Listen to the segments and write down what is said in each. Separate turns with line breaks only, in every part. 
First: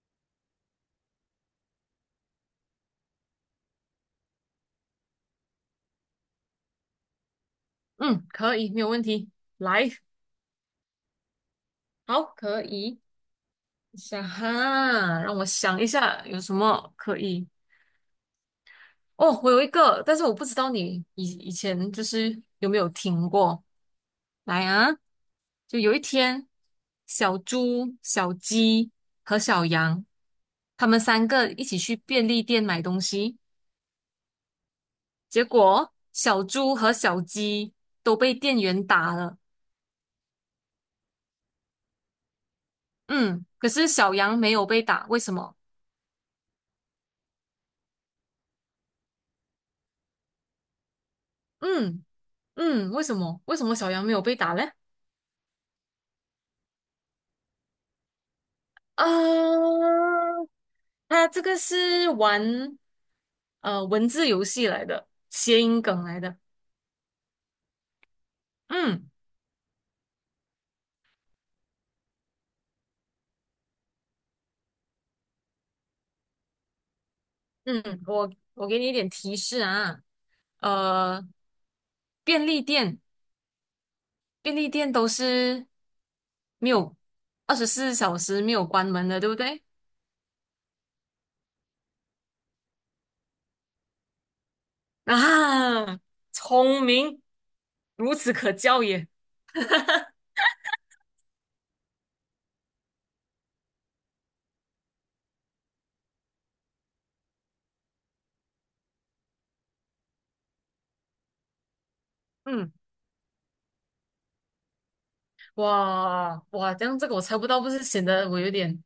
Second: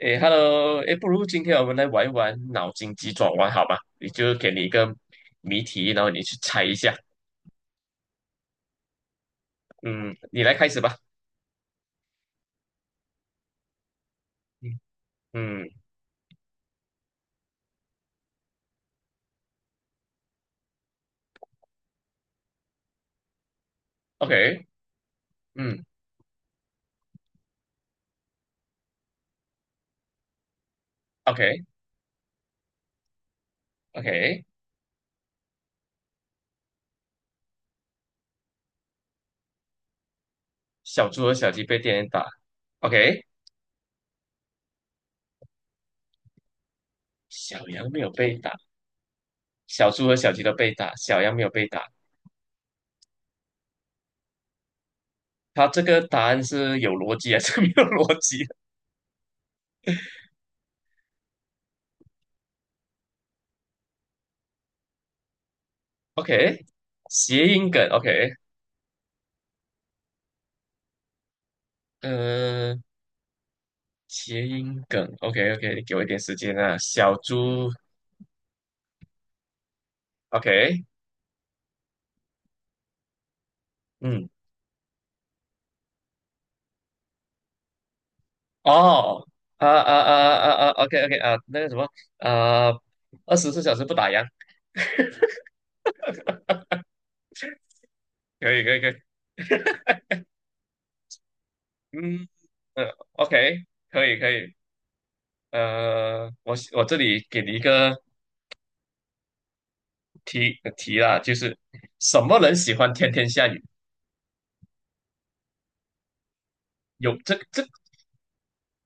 诶，Hello，诶，不如今天我们来玩一玩脑筋急转弯，好吧？你就给你一个谜题，然后你去猜一下。
嗯，可以，没有问题。来，
嗯，你来开始吧。
好，可以。想
嗯
哈，让我
嗯
想一下有什么可以。哦，我有一个，但是我不知道你以前就是有没有听过。来
，OK，
啊，就
嗯
有一天，小猪、小鸡和小羊，他们三个一起
，OK，OK。
去便利店买东西，
OK
结果小猪和小鸡都被店员打了。
小猪和小鸡被电打，OK。
嗯，可是小羊没有被打，为什么？
小羊没有被打，小猪和小鸡都被打，小羊没有被打。
嗯。嗯，为什么？为什么小杨没有被打嘞？
它这个答案是有逻辑还是 没有逻辑
啊，他这个是玩文字游戏来的，谐音梗来的。
？OK，谐音梗，OK，
嗯
嗯、谐音梗，OK，OK，给我一点时间啊。小猪
嗯，我给你一点提示啊，
，OK。
呃，便利店
嗯，
便利店都是没有24小时没有关门的，
哦，
对不对？
啊啊啊啊啊，OK OK 啊，那个什么，啊，24小时不打烊，
啊，聪明，孺子
可
可
以可以
教
可以，
也。
嗯，呃，OK，可以可以，我这里给你一个题啦，就是什么人
嗯，
喜欢天天下雨？
哇哇，这样这个
有
我猜不到，不是显得我有点。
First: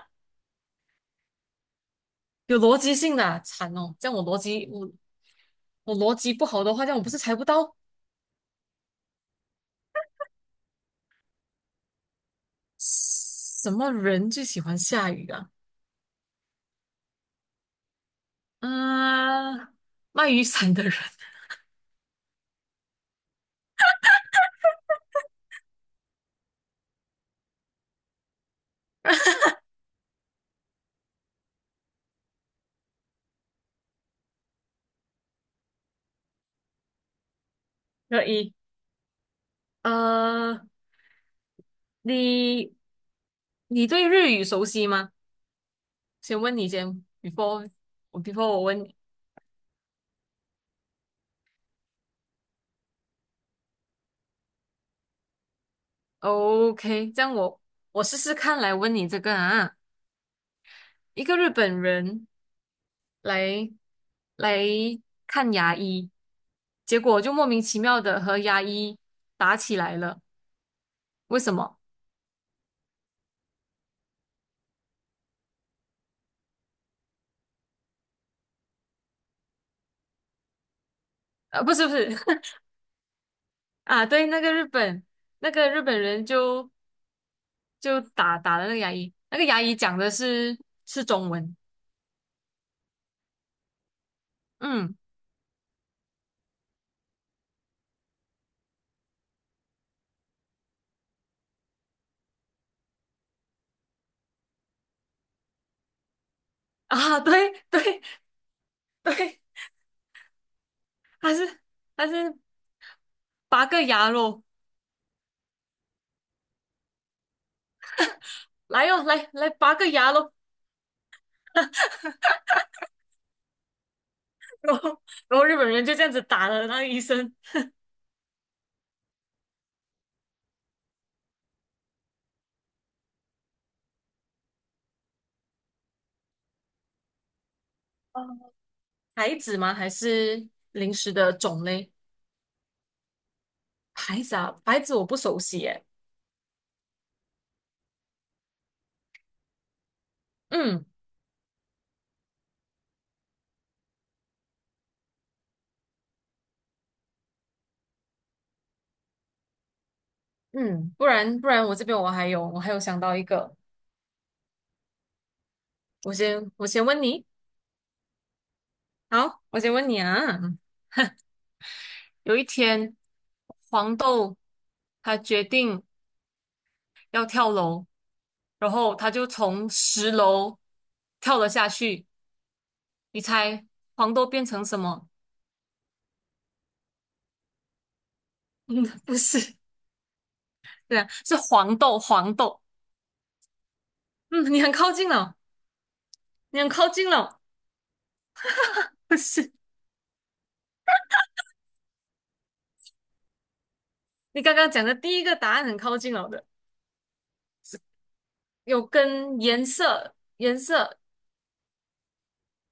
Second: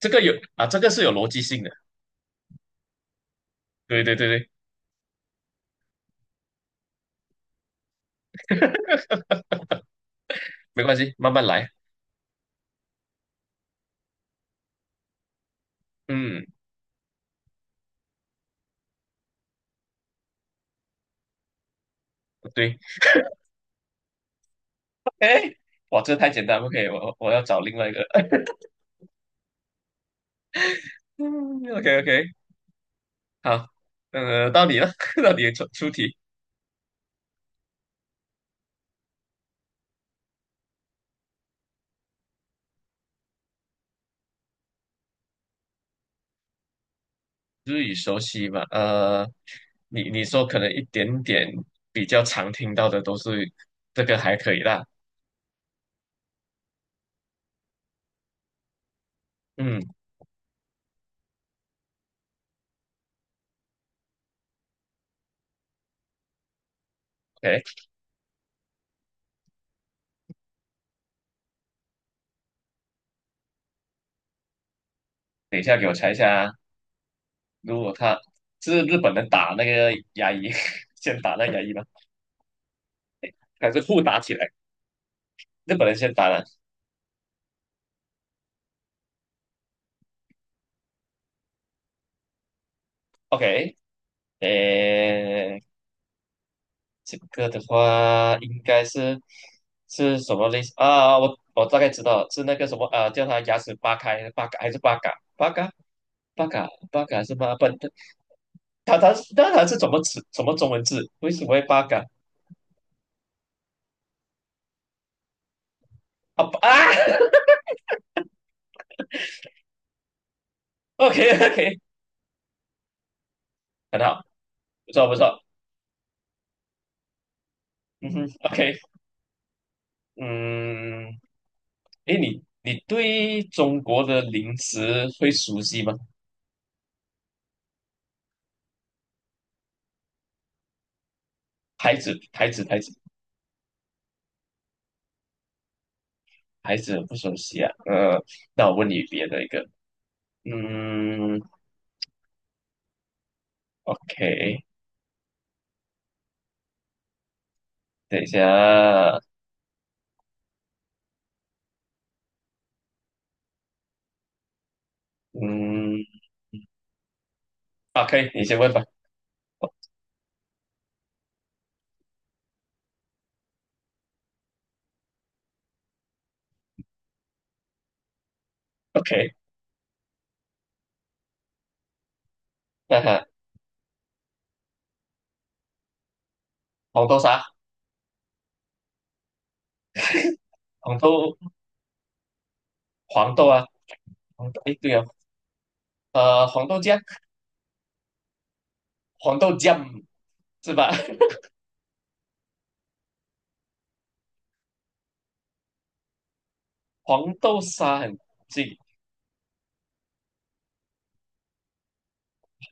这个有啊，这个是有逻辑性的，
有逻辑性的啊，惨哦！
对
这
对
样
对对，
我逻辑不好的话，这样我不是猜不到
没关系，慢慢来，
什么人最喜欢下雨啊？
嗯，
嗯、卖雨伞的人。
对 o 哇，这太简单，OK，我要找另外一个，嗯，OK OK，好，到你了，到你出题。
可以。呃，你你对日语熟悉吗？先问你先，
日语熟
before
悉
我
吧？
问你。
你说可能一点点比较常听到的都是这个还可以啦。
OK，这样我试试看来问你这个啊，
嗯，o
一个日本人来来看牙医，结果就莫名其
k
妙的和牙医打起来了。为什么？
等一下给我猜一下啊如果他是日本人打那个牙医，先打那牙医
不
吗？
是，不是。
还是互
啊，
打
对，
起来？
那个
日
日
本人
本
先
人
打了
就打了那个牙医，那个牙医讲的是中文，
，OK，
嗯
诶，这个的话应该是是什么类似啊？我大概知道了是那个什么啊，叫他牙齿扒开，八嘎还是八嘎，八嘎，八嘎，八
啊，
嘎是
对
吗？不，
对
他他
对，
那他是怎么词怎么中文字？为
还
什
是
么会八嘎
还是拔个牙咯，
啊啊
来哟、来拔个牙咯，
？OK OK，很好，
然
不
后
错不
然
错，
后日本人就这样子打了那个医生。
嗯哼，OK，嗯，诶，你对中国的零食会熟悉吗？
哦，孩子吗？还是零食的种类？
牌子牌子牌子
牌子啊，牌子我不熟悉诶。
牌子很不熟悉啊，那我问你别的一个，
嗯
嗯，OK，等一下，
嗯，不然我这边我还有想到一个，
嗯
我先问你，
啊，可以，你先问吧
好，我先问你啊。有一天，黄豆他决定要跳楼，然后他就
，OK，
从10楼跳了下去。
那
你
哈，
猜黄豆变成什么？
红豆沙，
嗯，不是。
红
对啊，是
豆
黄豆，黄豆。
黄豆啊，红
嗯，
豆，
你很
诶，
靠
对哦，
近了，你
黄
很
豆
靠
酱。
近了，不
黄
是，
豆酱是吧？
你刚刚讲的第一个答案很靠近了的。
黄豆沙很近，
有跟颜色，颜色，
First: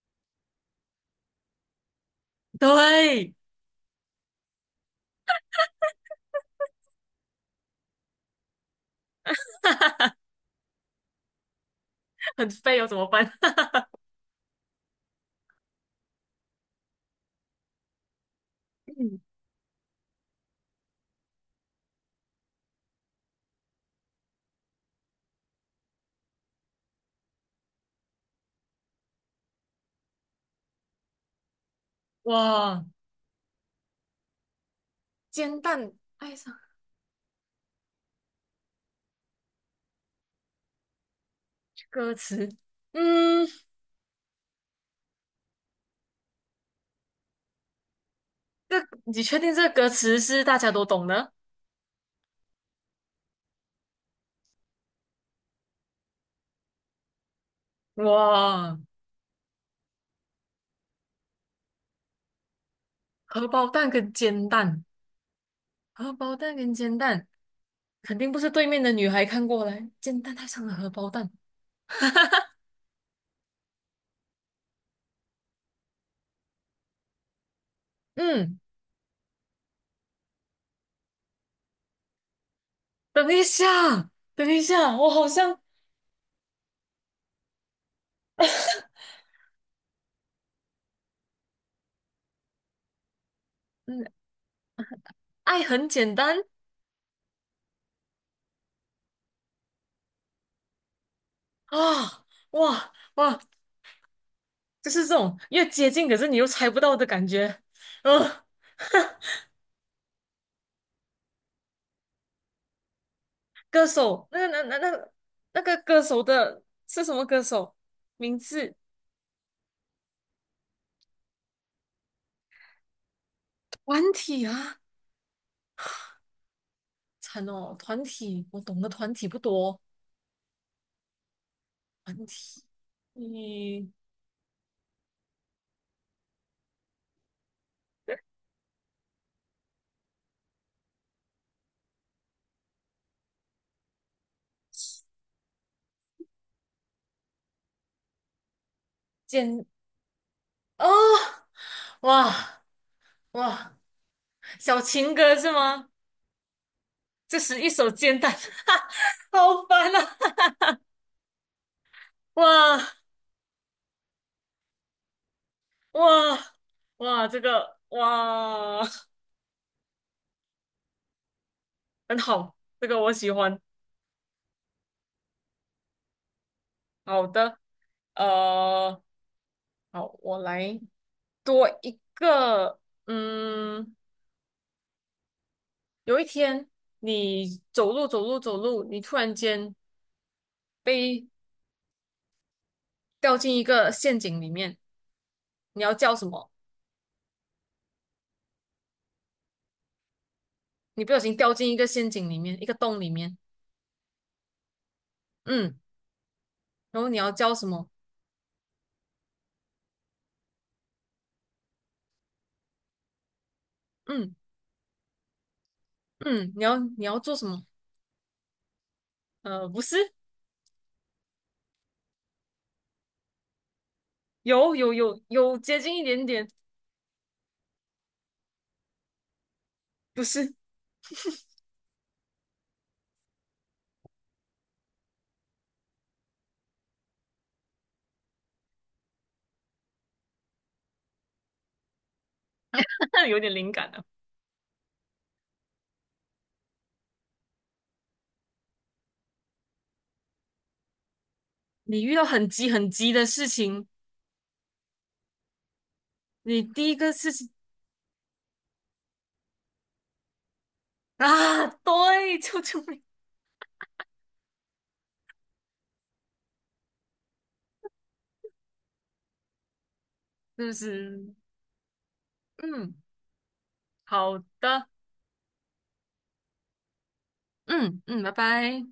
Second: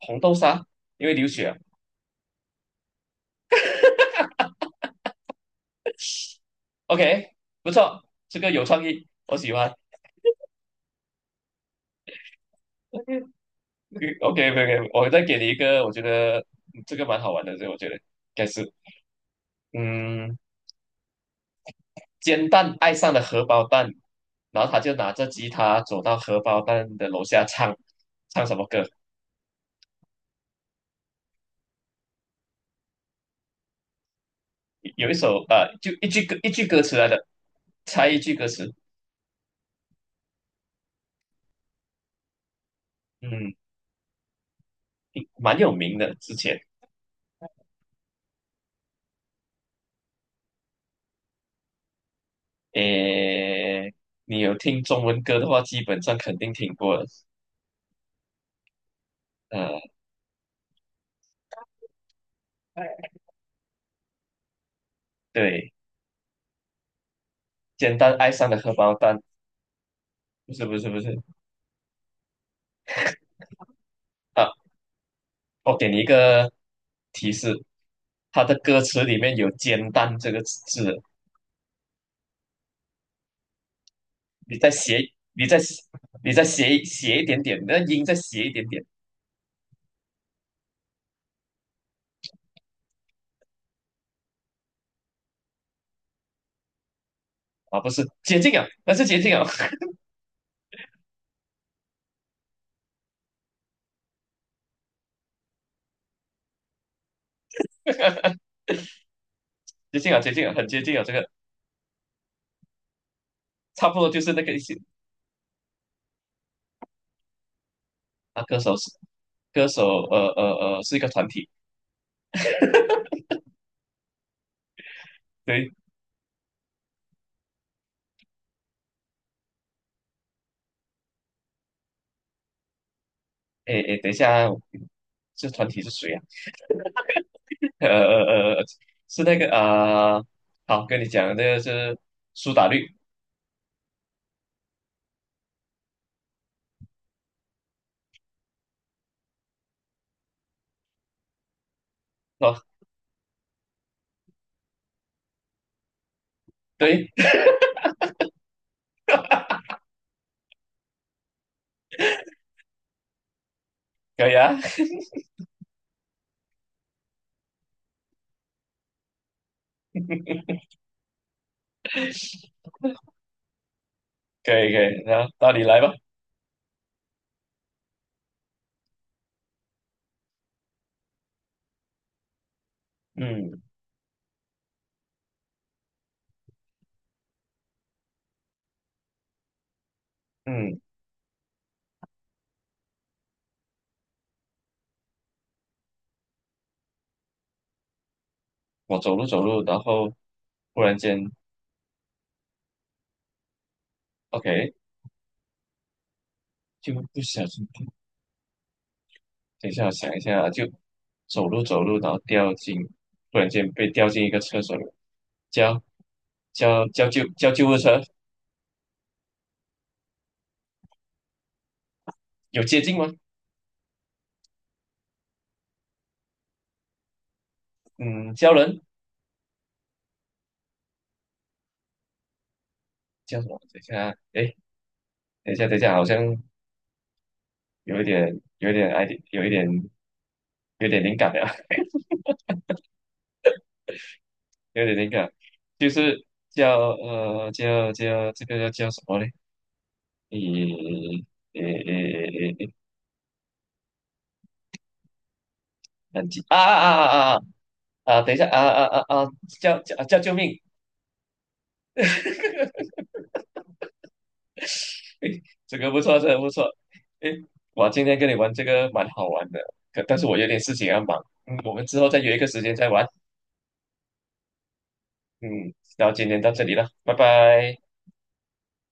红豆沙因为流血啊
对，
OK，不错，这个有创意，我喜欢。
很飞哦，怎么 办？
OK OK，OK，我再给你一个，我觉得嗯这个蛮好玩的，这个我觉得应该是，
嗯，
嗯，煎蛋爱上了荷包蛋，然后他就拿着吉他走到荷包蛋的楼下唱，唱什么歌？
哇，
有一首
煎
就
蛋
一句歌
爱
一
上
句歌词来的，猜一句歌词，
歌词，嗯，
嗯，蛮有名的，之前
这你确定这个歌词是大家都懂的？
诶，你有听中文歌的话，基本上肯定听过了。
哇，
呃，
荷包蛋跟煎蛋，
对，
荷包蛋跟煎蛋，
简单
肯定
爱
不是
上的
对
荷
面的
包
女
蛋，
孩看过来，煎蛋爱
不是
上了
不
荷
是不
包
是
蛋。
啊，我给你一个提示，它的
嗯，
歌词里面有"煎蛋"这个字，
等一下，等
你
一
再
下，
写，
我好
你再
像，
你再斜写一点点，那音再写一点点
嗯，爱很简单
啊，不是接近啊，那是接近啊，
啊，哇哇哇，就是这种越接近，可是你又猜不到的感觉。呃，
接近啊，接近啊，很接近啊，这个
歌
差不多就
手，
是那个意思
那个歌手的是什么歌手？名
啊。歌
字？
手是歌手，呃呃是一个团体，
团体啊？
对，
惨哦，团体，我懂的团体不多。团体，
诶
你
诶，等一下。这团体是谁啊？呃呃呃，是那个啊、好，跟你讲，这个是苏打绿
简哦，哇
哦，
哇，小情歌是吗？
对，
这是一首简单，好烦啊！哇
可以啊，
哇哇，这个哇。 很好，这个我喜欢。
可以可以，那到你来吧。
好的。呃，好，我来多一个。
嗯
嗯，有一天你走路走路走路，你突然间
嗯，
被掉进一个陷阱里面，你要叫什么？
我走路走路，然后忽然
你不小
间
心掉进一个陷阱里面，一个洞里面。
，OK，
嗯，
就
然后你
不
要
小
叫什
心，
么？
等一下我想一下啊，就走路走路，然后掉进，忽然间被掉进一
嗯
个厕所里，叫
嗯，你要
叫
你
叫
要做什么？
救护车，
不是，
有接近吗？
有接近一点点，
嗯，叫人
不是。
叫什么？等一下啊，哎，等一下，好像有一点，有一点爱，有一点，有点灵感了，
有点灵感了。
有点灵感，就是叫这个叫什么嘞？诶诶
你遇
诶
到很
诶
急
诶，
很急的事情，
等级啊
你第
啊
一个事
啊啊啊！
情。
啊，等一下啊啊啊啊！叫救命！
啊，对，救命！
诶，这个不错，这个不错。诶，我今天跟你玩这个蛮好玩的，可但是我有点
就
事情要忙。
是，
嗯，我们之后再约一个时间再
嗯，
玩。
好的，
嗯，然后今天到这里了，拜拜。
嗯嗯，拜拜。